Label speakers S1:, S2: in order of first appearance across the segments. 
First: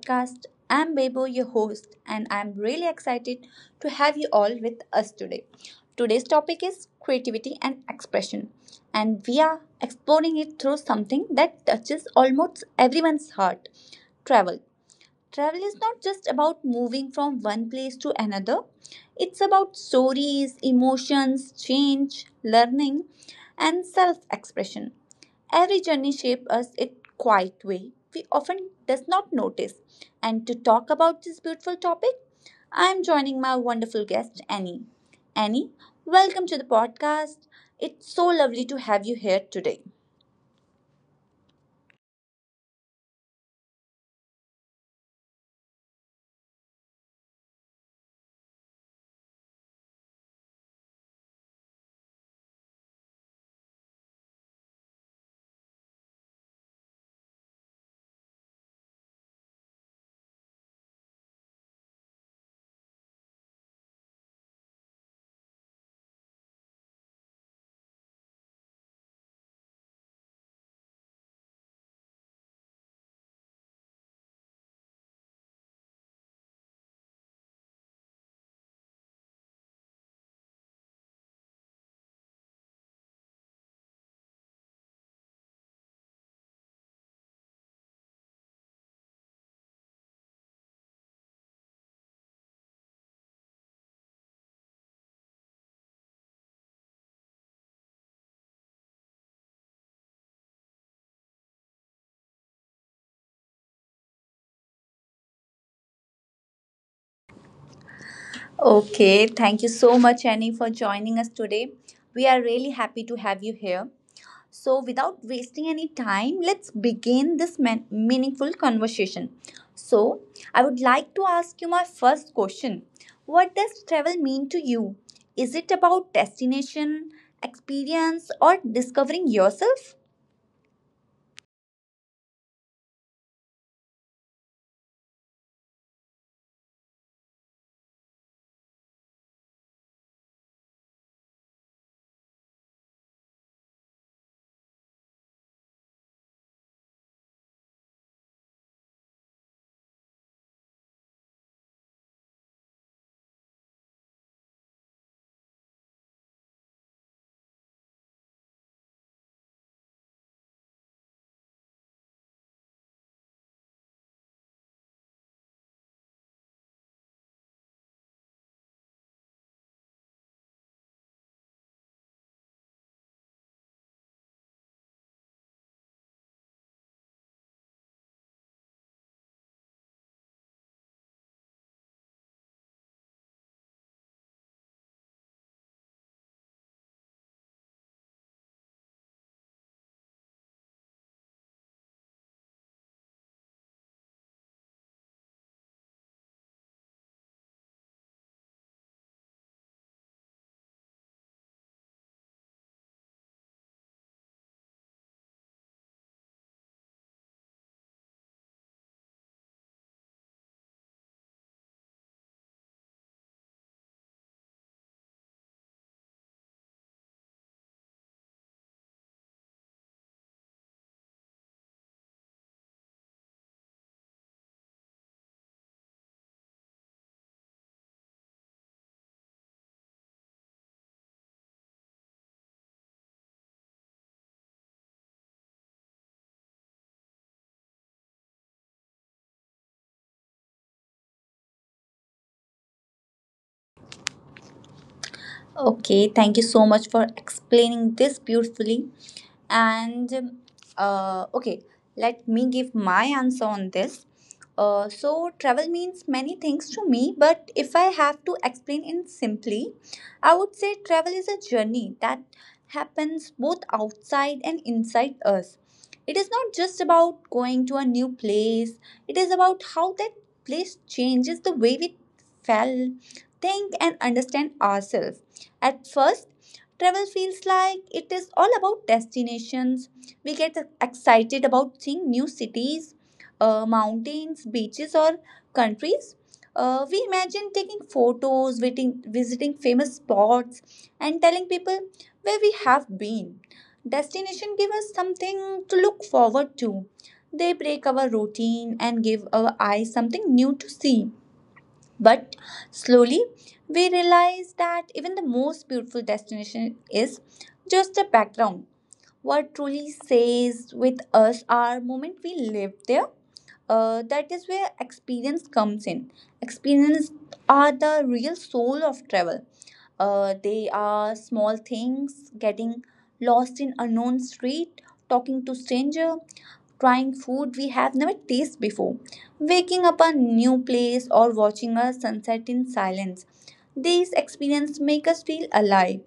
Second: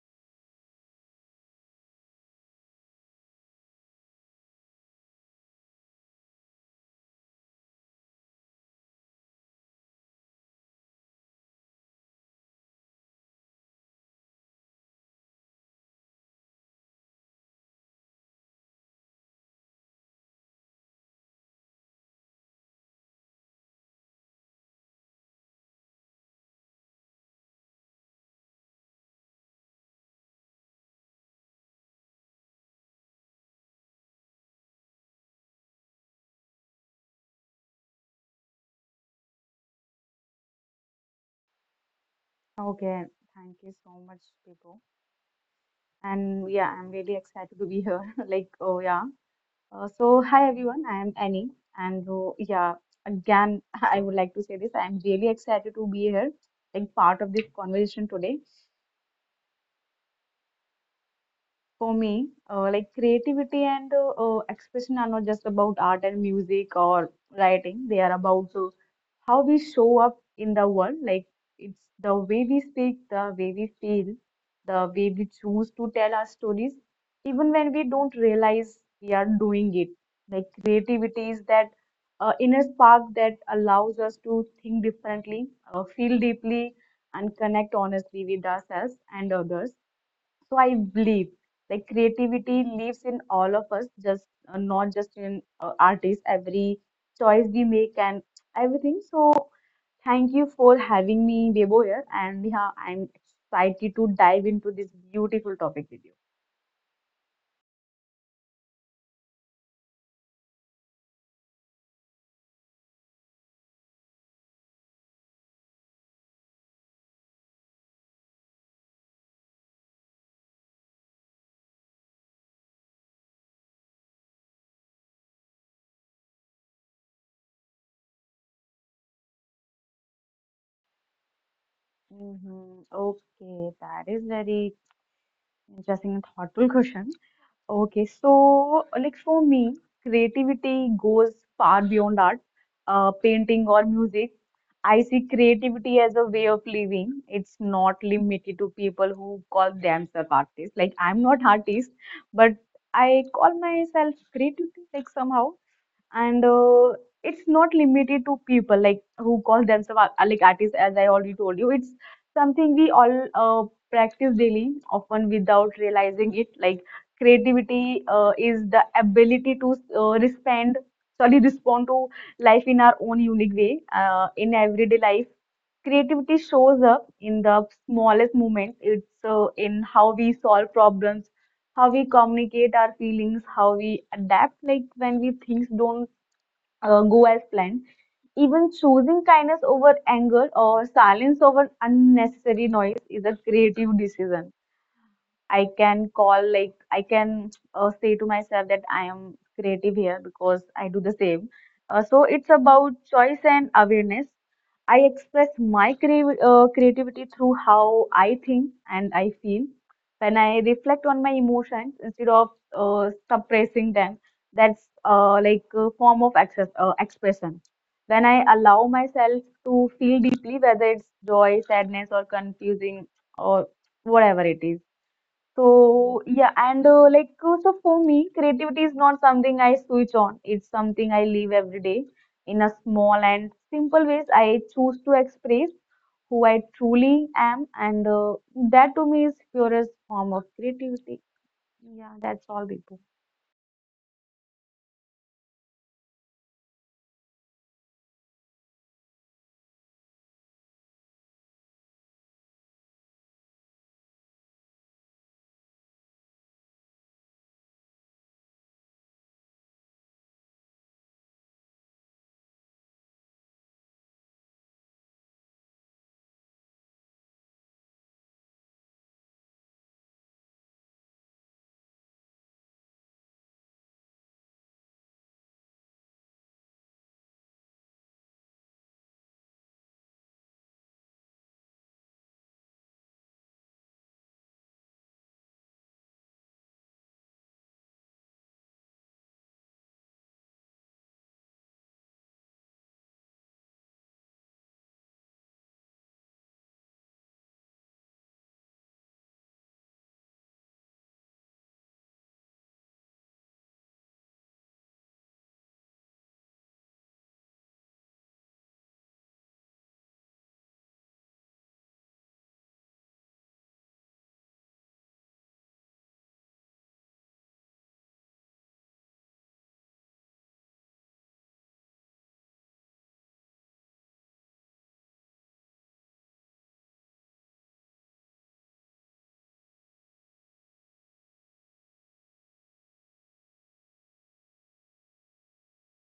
S1: podcast. I'm Bebo, your host, and I'm really excited to have you all with us today. Today's topic is creativity and expression, and we are exploring it through something that touches almost everyone's heart travel. Travel is not just about moving from one place to another, it's about stories, emotions, change, learning, and self expression. Every journey shapes us in quiet way we often does not notice. And to talk about this beautiful topic, I am joining my wonderful guest Annie. Annie, welcome to the podcast. It's so lovely to have you here today.
S2: Okay, thank you so much, Bibo. And yeah, I'm really excited to be here. Like, oh yeah. So hi everyone, I am Annie, and yeah, again I would like to say this. I'm really excited to be here, like part of this conversation today. For me, like creativity and expression are not just about art and music or writing. They are about how we show up in the world. It's the way we speak, the way we feel, the way we choose to tell our stories, even when we don't realize we are doing it. Like creativity is that inner spark that allows us to think differently, feel deeply, and connect honestly with ourselves and others. So I believe like creativity lives in all of us, just not just in artists. Every choice we make and everything. So thank you for having me, Debo here, and Neha. I'm excited to dive into this beautiful topic with you.
S1: Okay, thank you so much, Annie, for joining us today. We are really happy to have you here. So, without wasting any time, let's begin this meaningful conversation. So, I would like to ask you my first question. What does travel mean to you? Is it about destination, experience, or discovering yourself?
S2: Mm-hmm. Okay, that is very interesting and thoughtful question. Okay, so like for me, creativity goes far beyond art, painting or music. I see creativity as a way of living. It's not limited to people who call themselves artists. Like I'm not artist, but I call myself creativity like somehow and it's not limited to people like who call themselves like artists as I already told you. It's something we all practice daily, often without realizing it. Like creativity is the ability to respond to life in our own unique way. In everyday life, creativity shows up in the smallest moments. It's in how we solve problems, how we communicate our feelings, how we adapt, like when we things don't go as planned. Even choosing kindness over anger or silence over unnecessary noise is a creative decision. I can say to myself that I am creative here because I do the same. So it's about choice and awareness. I express my creativity through how I think and I feel. When I reflect on my emotions instead of suppressing them, that's like a form of access, expression. When I allow myself to feel deeply, whether it's joy, sadness, or confusing, or whatever it is. So yeah, and so for me, creativity is not something I switch on. It's something I live every day in a small and simple ways. I choose to express who I truly am, and that to me is purest form of creativity. Yeah, that's all, Bibu.
S1: Okay, thank you so much for explaining this beautifully. And okay, let me give my answer on this. So, travel means many things to me, but if I have to explain in simply, I would say travel is a journey that happens both outside and inside us. It is not just about going to a new place, it is about how that place changes the way we feel, think, and understand ourselves. At first, travel feels like it is all about destinations. We get excited about seeing new cities, mountains, beaches, or countries. We imagine taking photos, visiting famous spots, and telling people where we have been. Destination give us something to look forward to. They break our routine and give our eyes something new to see. But slowly, we realize that even the most beautiful destination is just a background. What truly stays with us are moment we live there. That is where experience comes in. Experience are the real soul of travel. They are small things, getting lost in unknown street, talking to stranger, trying food we have never tasted before, waking up a new place, or watching a sunset in silence. These experiences make us feel alive.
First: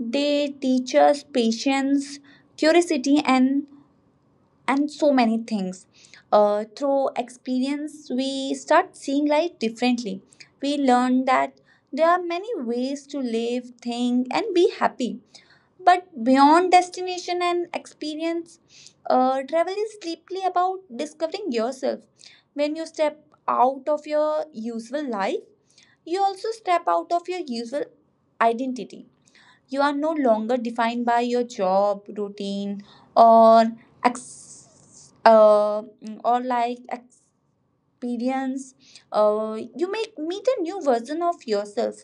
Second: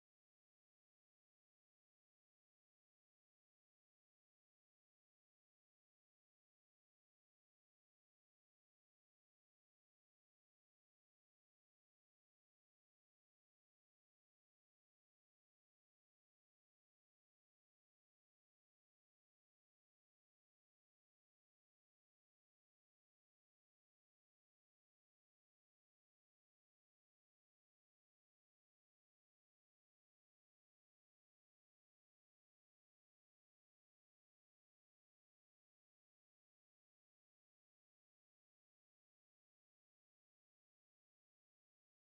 S1: They teach us patience, curiosity, and so many things. Through experience, we start seeing life differently. We learn that there are many ways to live, think, and be happy. But beyond destination and experience, travel is deeply about discovering yourself. When you step out of your usual life, you also step out of your usual identity. You are no longer defined by your job, routine, or ex- uh, or like experience. You may meet a new version of yourself,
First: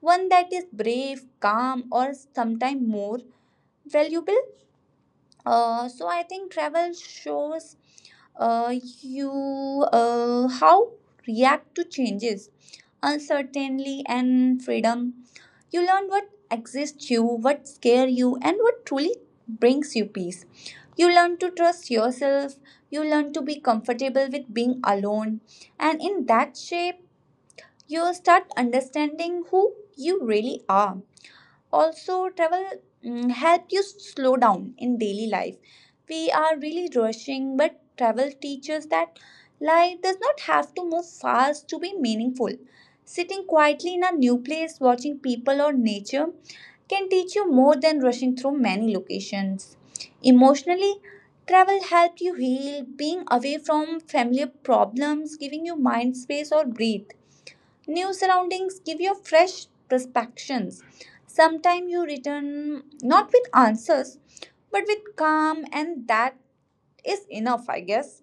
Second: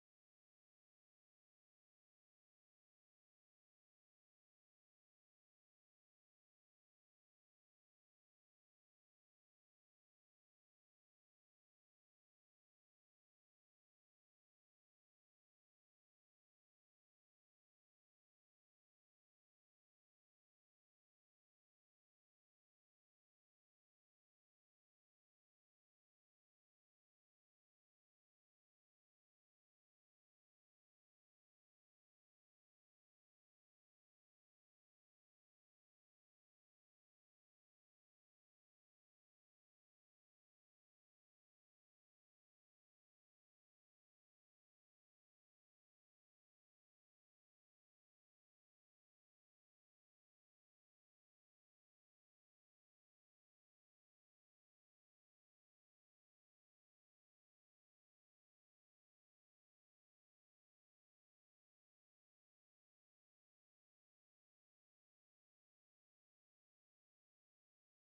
S1: one that is brave, calm, or sometimes more valuable. So I think travel shows uh, you how react to changes, uncertainty, and freedom. You learn what exists you, what scare you, and what truly brings you peace. You learn to trust yourself. You learn to be comfortable with being alone, and in that shape, you start understanding who you really are. Also travel help you slow down in daily life. We are really rushing, but travel teaches that life does not have to move fast to be meaningful. Sitting quietly in a new place watching people or nature can teach you more than rushing through many locations. Emotionally, travel helps you heal, being away from familiar problems, giving you mind space or breathe. New surroundings give you fresh perspectives. Sometimes you return not with answers, but with calm, and that is enough, I guess.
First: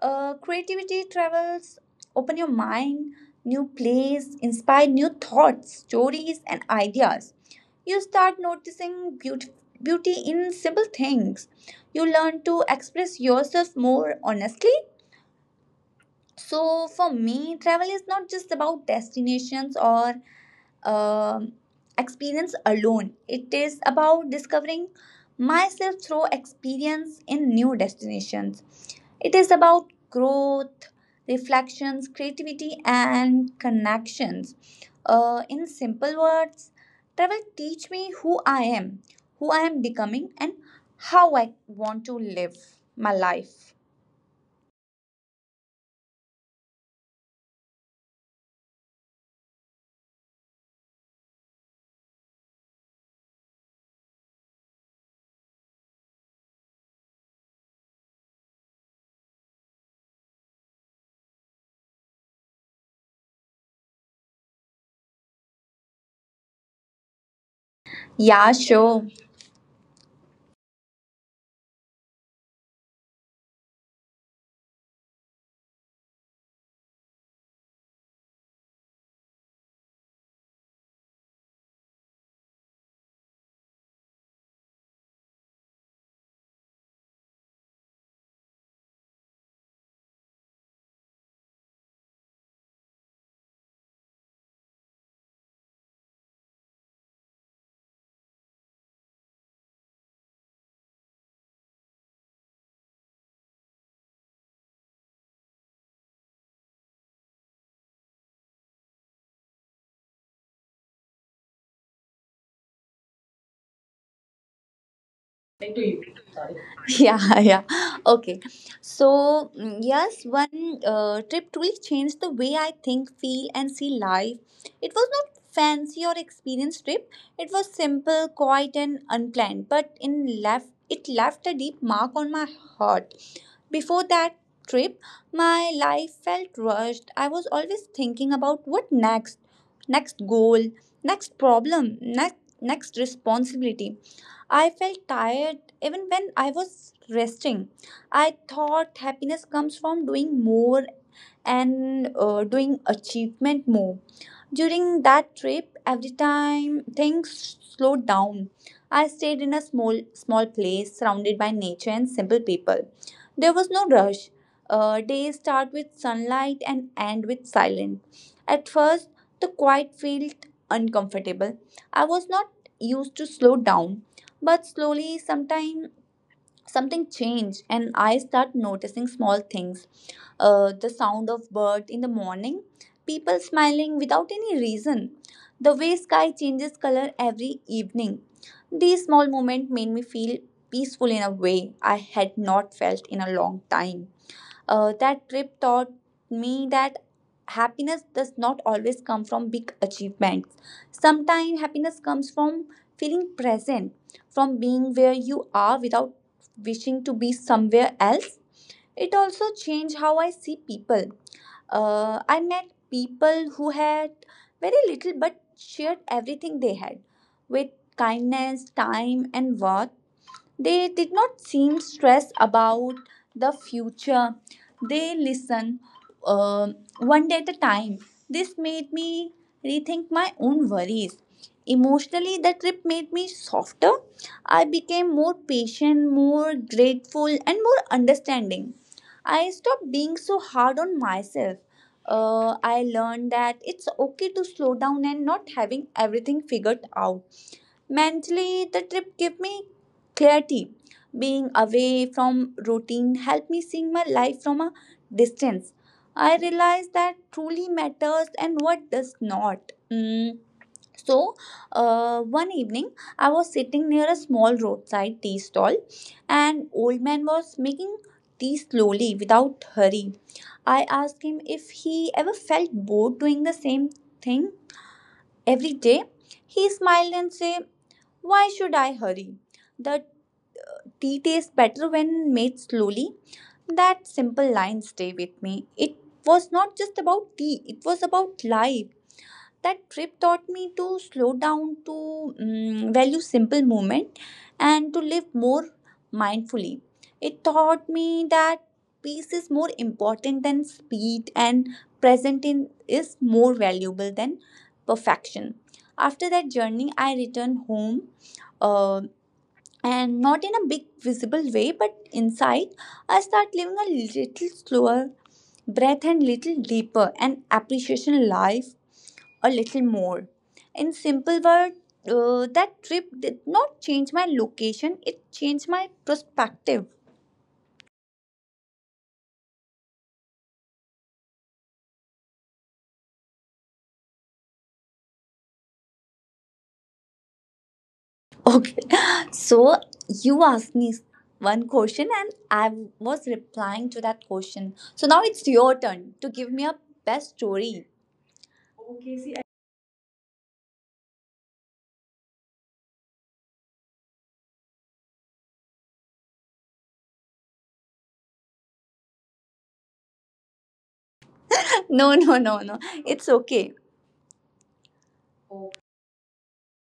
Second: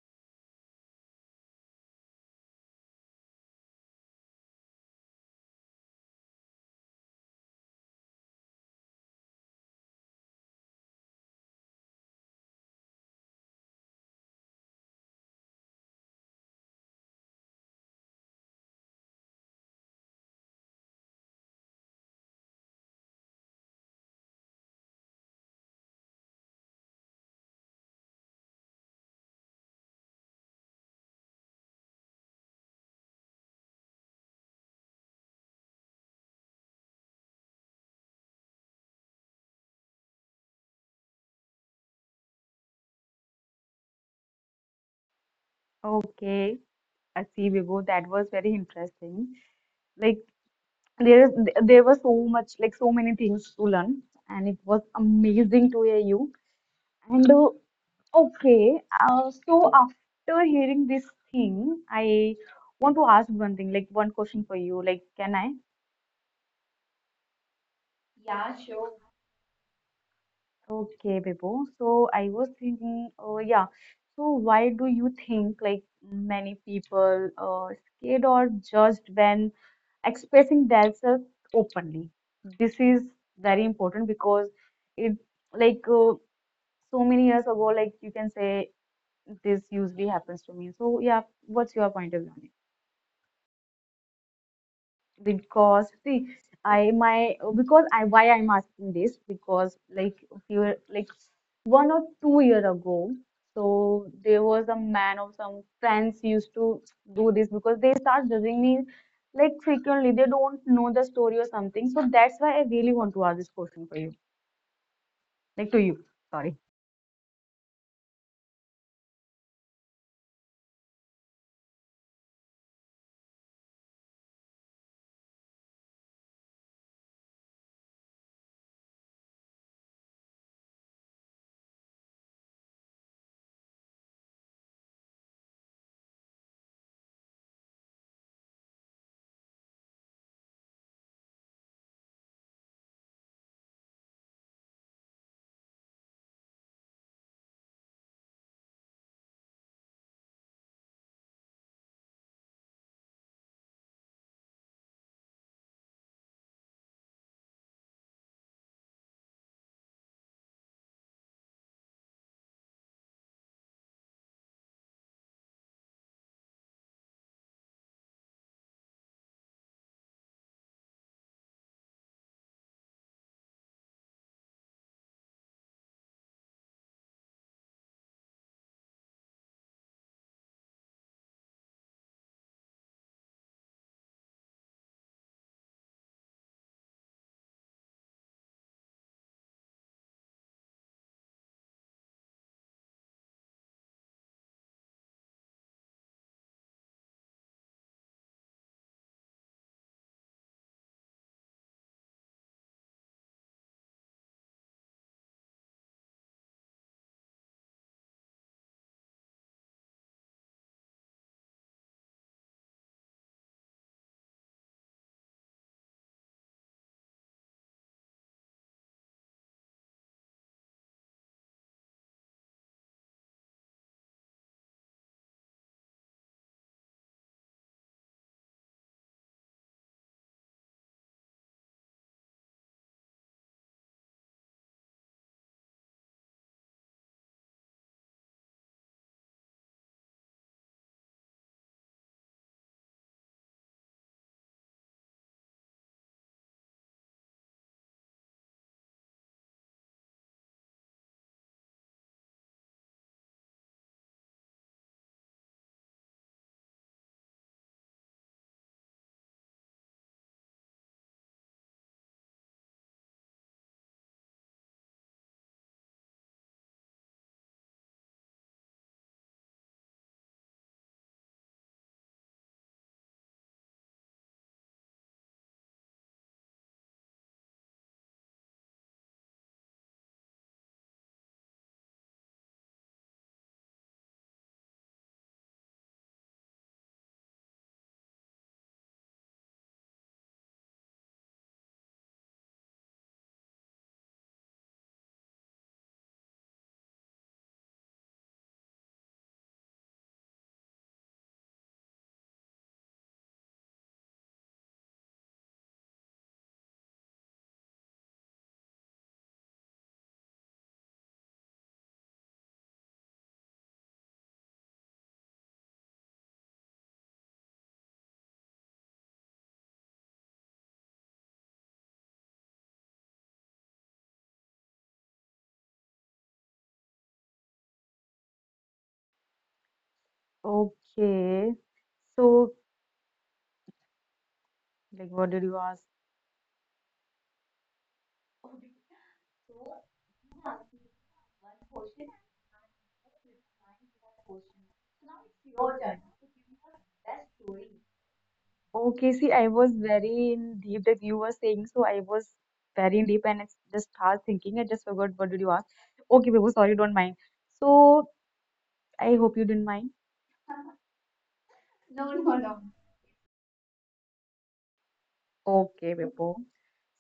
S1: Creativity travels, open your mind, new place, inspire new thoughts, stories, and ideas. You start noticing beauty, beauty in simple things. You learn to express yourself more honestly. So, for me, travel is not just about destinations or um, experience alone. It is about discovering myself through experience in new destinations. It is about growth, reflections, creativity, and connections. In simple words, travel teach me who I am becoming, and how I want to live my life.
S2: Okay, I see, Vibhu, that was very interesting. Like there is there was so much, like so many things to learn, and it was amazing to hear you. And okay, so after hearing this thing, I want to ask one thing, like one question for you. Like, can I?
S1: Yeah,
S2: Yeah, sure.
S1: sure.
S2: Okay, Bebo. So I was thinking, oh yeah. So why do you think like many people scared or judged when expressing themselves openly? This is very important because it like uh, so many years ago, like you can say this usually happens to me. So yeah, what's your point of view? because see because I'm asking this because like a few, like 1 or 2 year ago, so there was a man of some friends used to do this because they start judging me, like frequently. They don't know the story or something, so that's why I really want to ask this question for you, like to you. Sorry.
S1: Yeah, yeah. Okay. So yes, one trip truly changed the way I think, feel, and see life. It was not fancy or experienced trip. It was simple, quiet, and unplanned, but in left it left a deep mark on my heart. Before that trip, my life felt rushed. I was always thinking about what next, next goal, next problem, next responsibility. I felt tired even when I was resting. I thought happiness comes from doing more, and doing achievement more. During that trip, every time things slowed down, I stayed in a small place surrounded by nature and simple people. There was no rush. Days start with sunlight and end with silence. At first, the quiet felt uncomfortable. I was not used to slow down, but slowly, sometime something changed, and I start noticing small things, the sound of bird in the morning, people smiling without any reason, the way sky changes color every evening. These small moments made me feel peaceful in a way I had not felt in a long time. That trip taught me that happiness does not always come from big achievements. Sometimes happiness comes from feeling present, from being where you are without wishing to be somewhere else. It also changed how I see people. I met people who had very little but shared everything they had with kindness, time, and worth. They did not seem stressed about the future. They listened uh, one day at a time. This made me rethink my own worries. Emotionally, the trip made me softer. I became more patient, more grateful, and more understanding. I stopped being so hard on myself. I learned that it's okay to slow down and not having everything figured out. Mentally, the trip gave me clarity. Being away from routine helped me seeing my life from a distance. I realized that truly matters and what does not. Mm. So, one evening, I was sitting near a small roadside tea stall, and old man was making tea slowly without hurry. I asked him if he ever felt bored doing the same thing every day. He smiled and said, why should I hurry? The tea tastes better when made slowly. That simple line stay with me. It was not just about tea, it was about life. That trip taught me to slow down, to value simple moment, and to live more mindfully. It taught me that peace is more important than speed, and present in is more valuable than perfection. After that journey, I returned home, uh, and not in a big visible way, but inside I start living a little slower, breath and little deeper, and appreciation life a little more. In simple word, that trip did not change my location, it changed my perspective.
S2: Okay, so like what did you ask?
S1: Okay, so you asked me one question and I was replying to that question, so now it's your turn to give me a best story.
S2: Okay, see, I was very in deep that you were saying, so I was very in deep and it's just hard thinking. I just forgot what did you ask. Okay, Bebo, sorry, don't mind. So I hope you didn't mind.
S1: No, no, no, no, it's okay.
S2: Okay, Bebo.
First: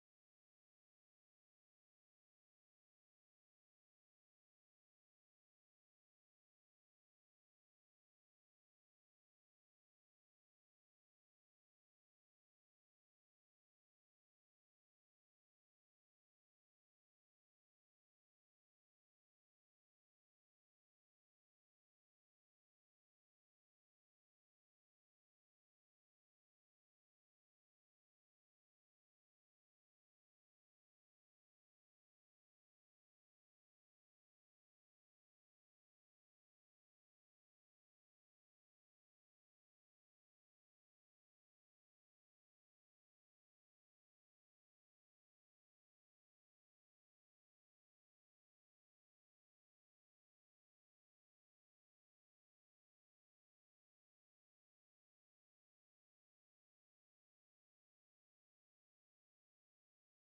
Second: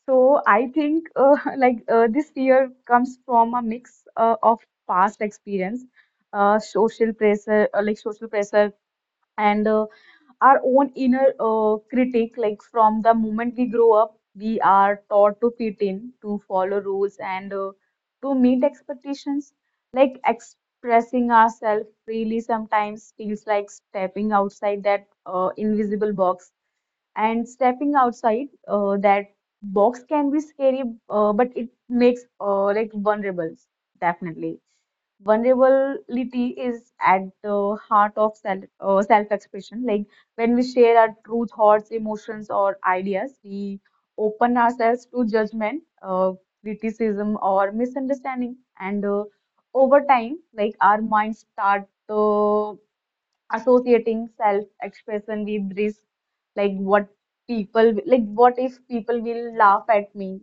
S2: So I think like this fear comes from a mix of past experience, like social pressure, and our own inner critic. Like from the moment we grow up, we are taught to fit in, to follow rules and to meet expectations. Like expressing ourselves freely sometimes feels like stepping outside that invisible box, and stepping outside that box can be scary. But it makes like vulnerable. Definitely vulnerability is at the heart of self-expression. Like when we share our true thoughts, emotions, or ideas, we open ourselves to judgment, criticism, or misunderstanding. And over time, like our minds start associating self-expression with risk, like what if people will laugh at me,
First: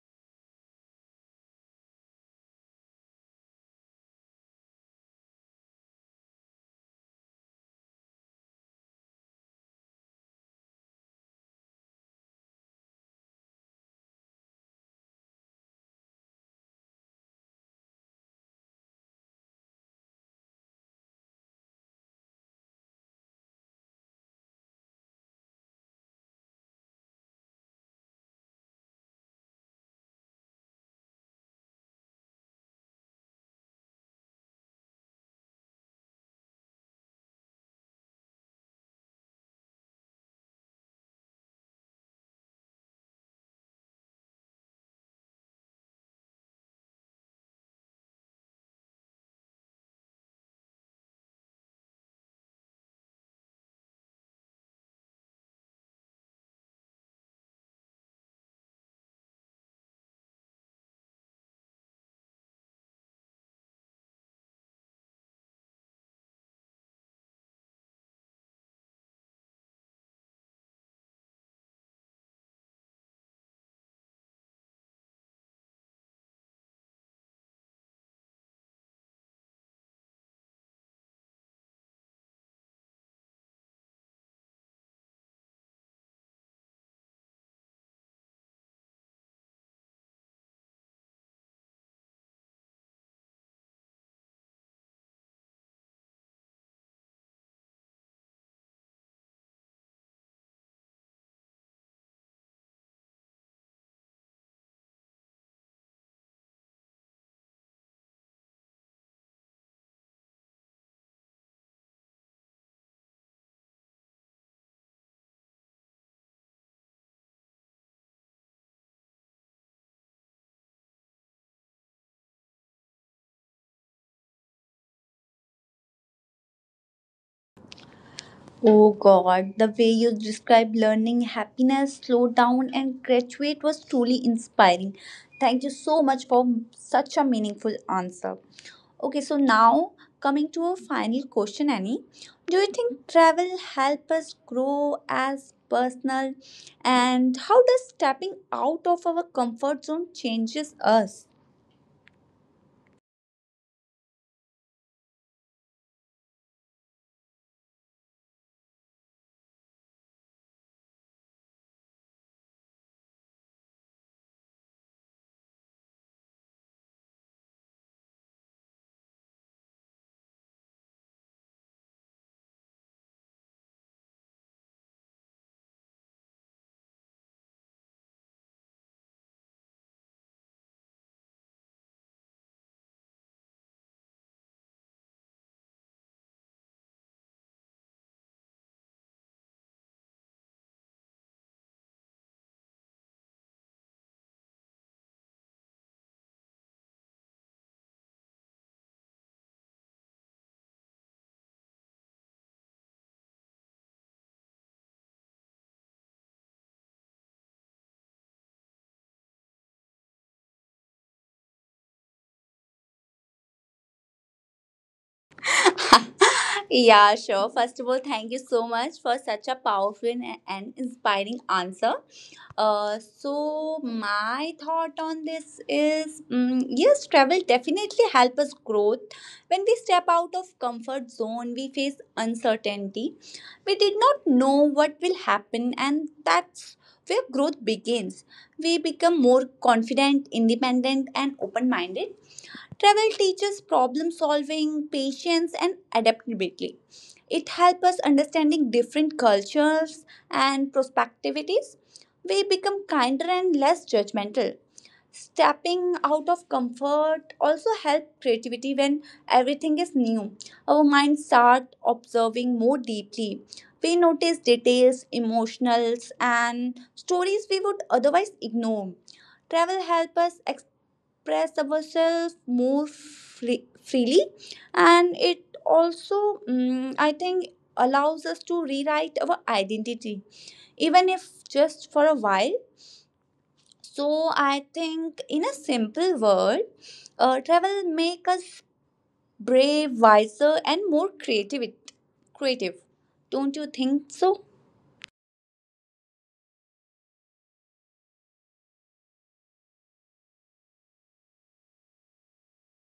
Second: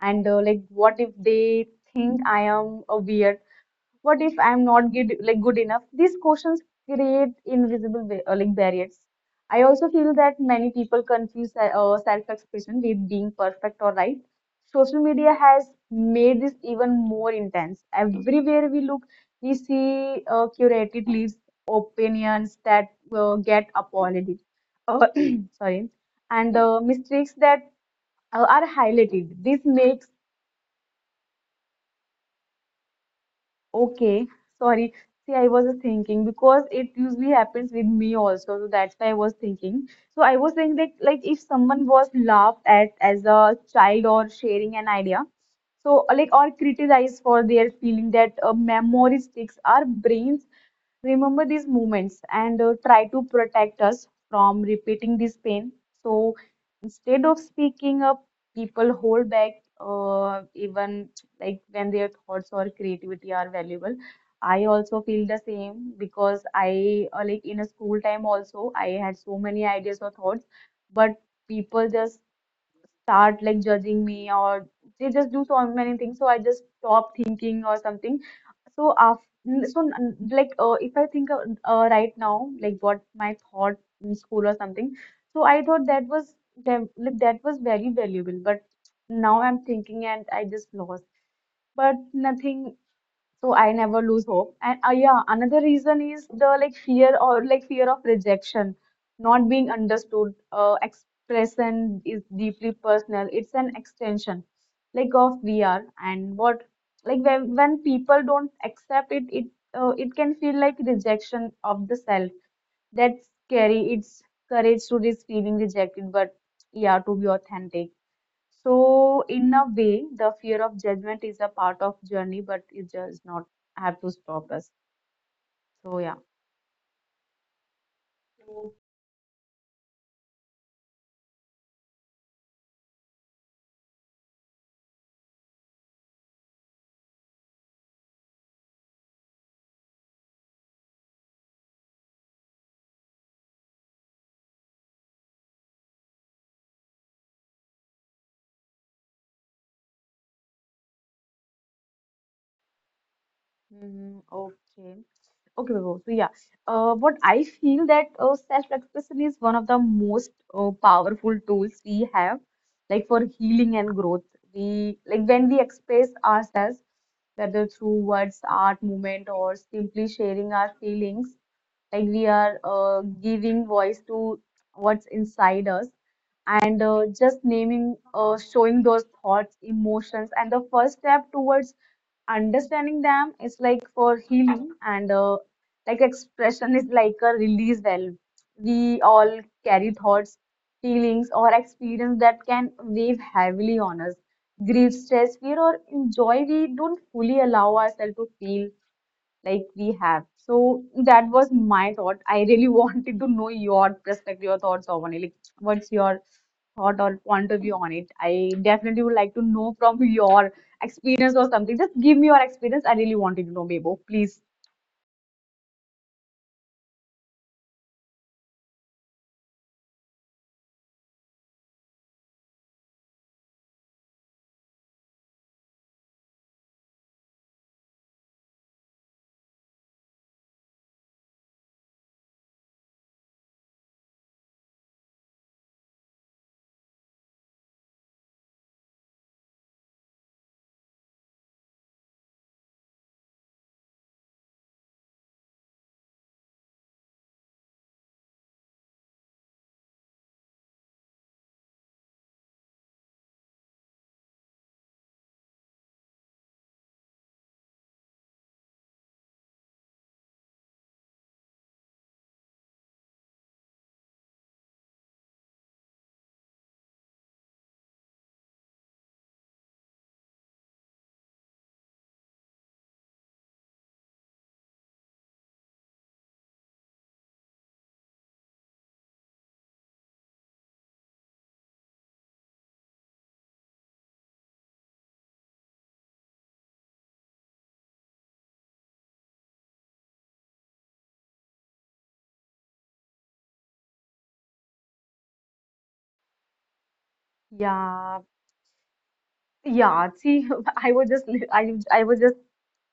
S2: and like what if they think I am a weird, what if I'm not good, like good enough? These questions create invisible like barriers. I also feel that many people confuse self-expression with being perfect or right. Social media has made this even more intense. Everywhere we look, we see curated lists, opinions that get applauded. Uh, sorry, and mistakes that are highlighted. This makes okay, sorry. See, I was just thinking because it usually happens with me also, so that's why I was thinking. So I was saying that like if someone was laughed at as a child or sharing an idea, so like or criticized for their feeling, that memory sticks. Our brains remember these moments and try to protect us from repeating this pain. So instead of speaking up, people hold back, even like when their thoughts or creativity are valuable. I also feel the same because I like in a school time also, I had so many ideas or thoughts, but people just start like judging me or they just do so many things. So I just stop thinking or something. So after if I think of, right now, like what my thought in school or something. So I thought that was that was very valuable, but now I'm thinking and I just lost. But nothing, so I never lose hope. And yeah, another reason is the like fear or like fear of rejection, not being understood. Expression is deeply personal. It's an extension, like of we are, and what like when people don't accept it, it can feel like rejection of the self. That's scary. It's courage to risk feeling rejected, but yeah, to be authentic. So in a way, the fear of judgment is a part of journey, but it does not have to stop us. So yeah.
S1: Oh God, the way you described learning happiness, slow down, and graduate was truly inspiring. Thank you so much for such a meaningful answer. Okay, so now coming to a final question, Annie. Do you think travel help us grow as personal? And how does stepping out of our comfort zone changes us?
S2: Mm, okay. Okay, Vibhu. So yeah, what I feel that self-expression is one of the most powerful tools we have, like for healing and growth. We like when we express ourselves, whether through words, art, movement, or simply sharing our feelings, like we are giving voice to what's inside us, and just showing those thoughts, emotions, and the first step towards understanding them is like for healing. And like expression is like a release valve. We all carry thoughts, feelings or experience that can weigh heavily on us: grief, stress, fear or joy we don't fully allow ourselves to feel, like we have. So that was my thought. I really wanted to know your perspective, your thoughts on it, like what's your thought or point of view on it. I definitely would like to know from your experience or something. Just give me your experience. I really wanted to know, Bebo, please.
S1: Yeah, sure. First of all, thank you so much for such a powerful and inspiring answer. So my thought on this is yes, travel definitely help us growth. When we step out of comfort zone, we face uncertainty. We did not know what will happen, and that's where growth begins. We become more confident, independent, and open minded. Travel teaches problem solving, patience, and adaptability. It helps us understanding different cultures and perspectives. We become kinder and less judgmental. Stepping out of comfort also helps creativity when everything is new. Our minds start observing more deeply. We notice details, emotionals, and stories we would otherwise ignore. Travel helps us express ourselves freely, and it also I think allows us to rewrite our identity, even if just for a while. So I think in a simple word, travel make us brave, wiser, and more creative. creative don't you think so?
S2: Yeah, yeah. See, I was just I was just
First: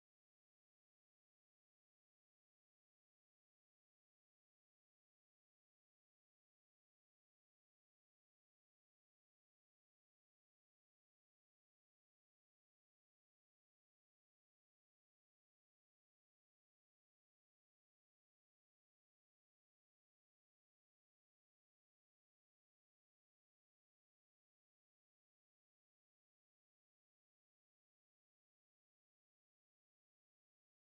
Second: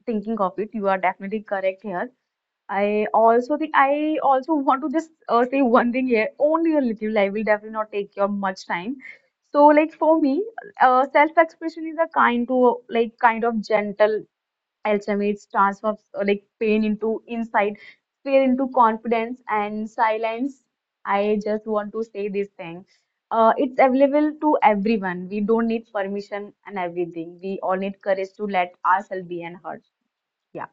S2: thinking of it. You are definitely correct here. I also want to just say one thing here, only a little. I will definitely not take your much time. So, like for me, self-expression is a kind to like kind of gentle Alchemates, transforms like pain into insight, fear into confidence, and silence. I just want to say this thing. It's available to everyone. We don't need permission and everything. We all need courage to let ourselves be and hurt. Yeah.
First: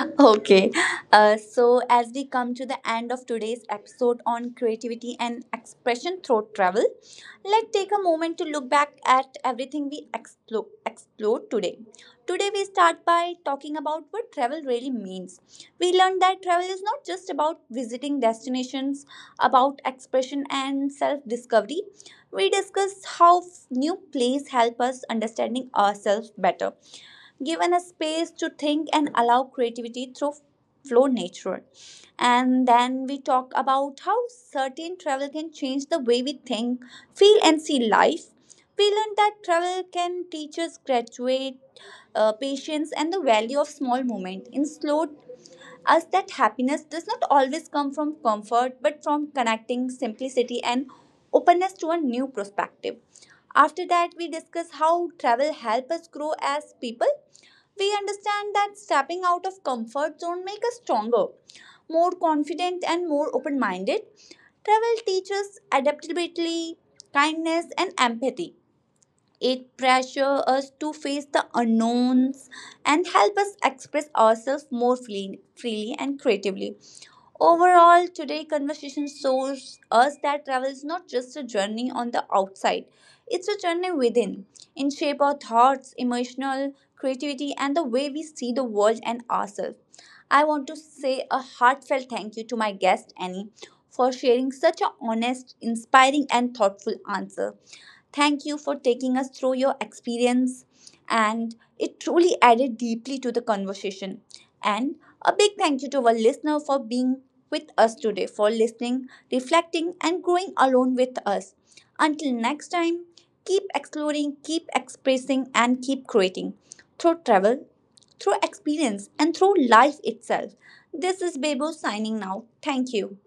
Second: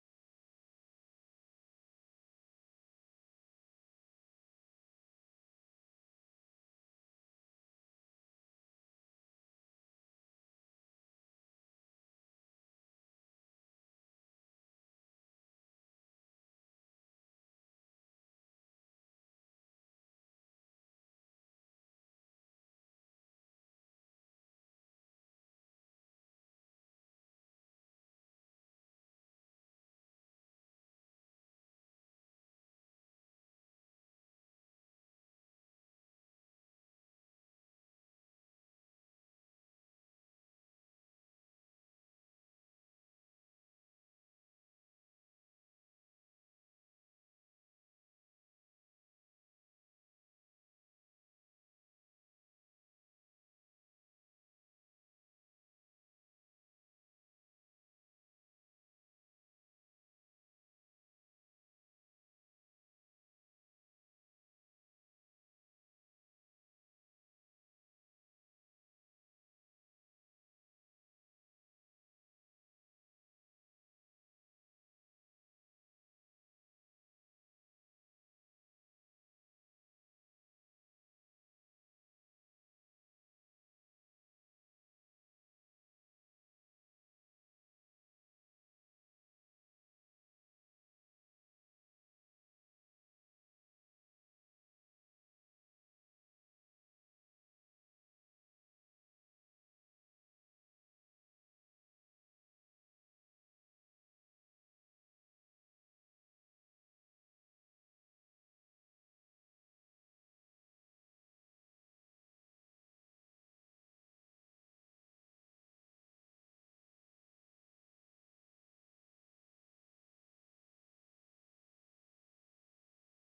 S1: Okay, so as we come to the end of today's episode on creativity and expression through travel, let's take a moment to look back at everything we explored today. Today, we start by talking about what travel really means. We learned that travel is not just about visiting destinations, about expression and self discovery. We discussed how new places help us understanding ourselves better, given a space to think and allow creativity through flow nature. And then we talk about how certain travel can change the way we think, feel, and see life. We learned that travel can teach us graduate, patience and the value of small moment in slow us that happiness does not always come from comfort, but from connecting simplicity and openness to a new perspective. After that, we discuss how travel help us grow as people. We understand that stepping out of comfort zone makes us stronger, more confident, and more open minded. Travel teaches adaptability, kindness, and empathy. It pressures us to face the unknowns and help us express ourselves freely and creatively. Overall, today conversation shows us that travel is not just a journey on the outside. It's a journey within, in shape our thoughts, emotional creativity, and the way we see the world and ourselves. I want to say a heartfelt thank you to my guest Annie for sharing such an honest, inspiring, and thoughtful answer. Thank you for taking us through your experience, and it truly added deeply to the conversation. And a big thank you to our listener for being with us today, for listening, reflecting, and growing along with us. Until next time, keep exploring, keep expressing, and keep creating through travel, through experience, and through life itself. This is Bebo signing now. Thank you.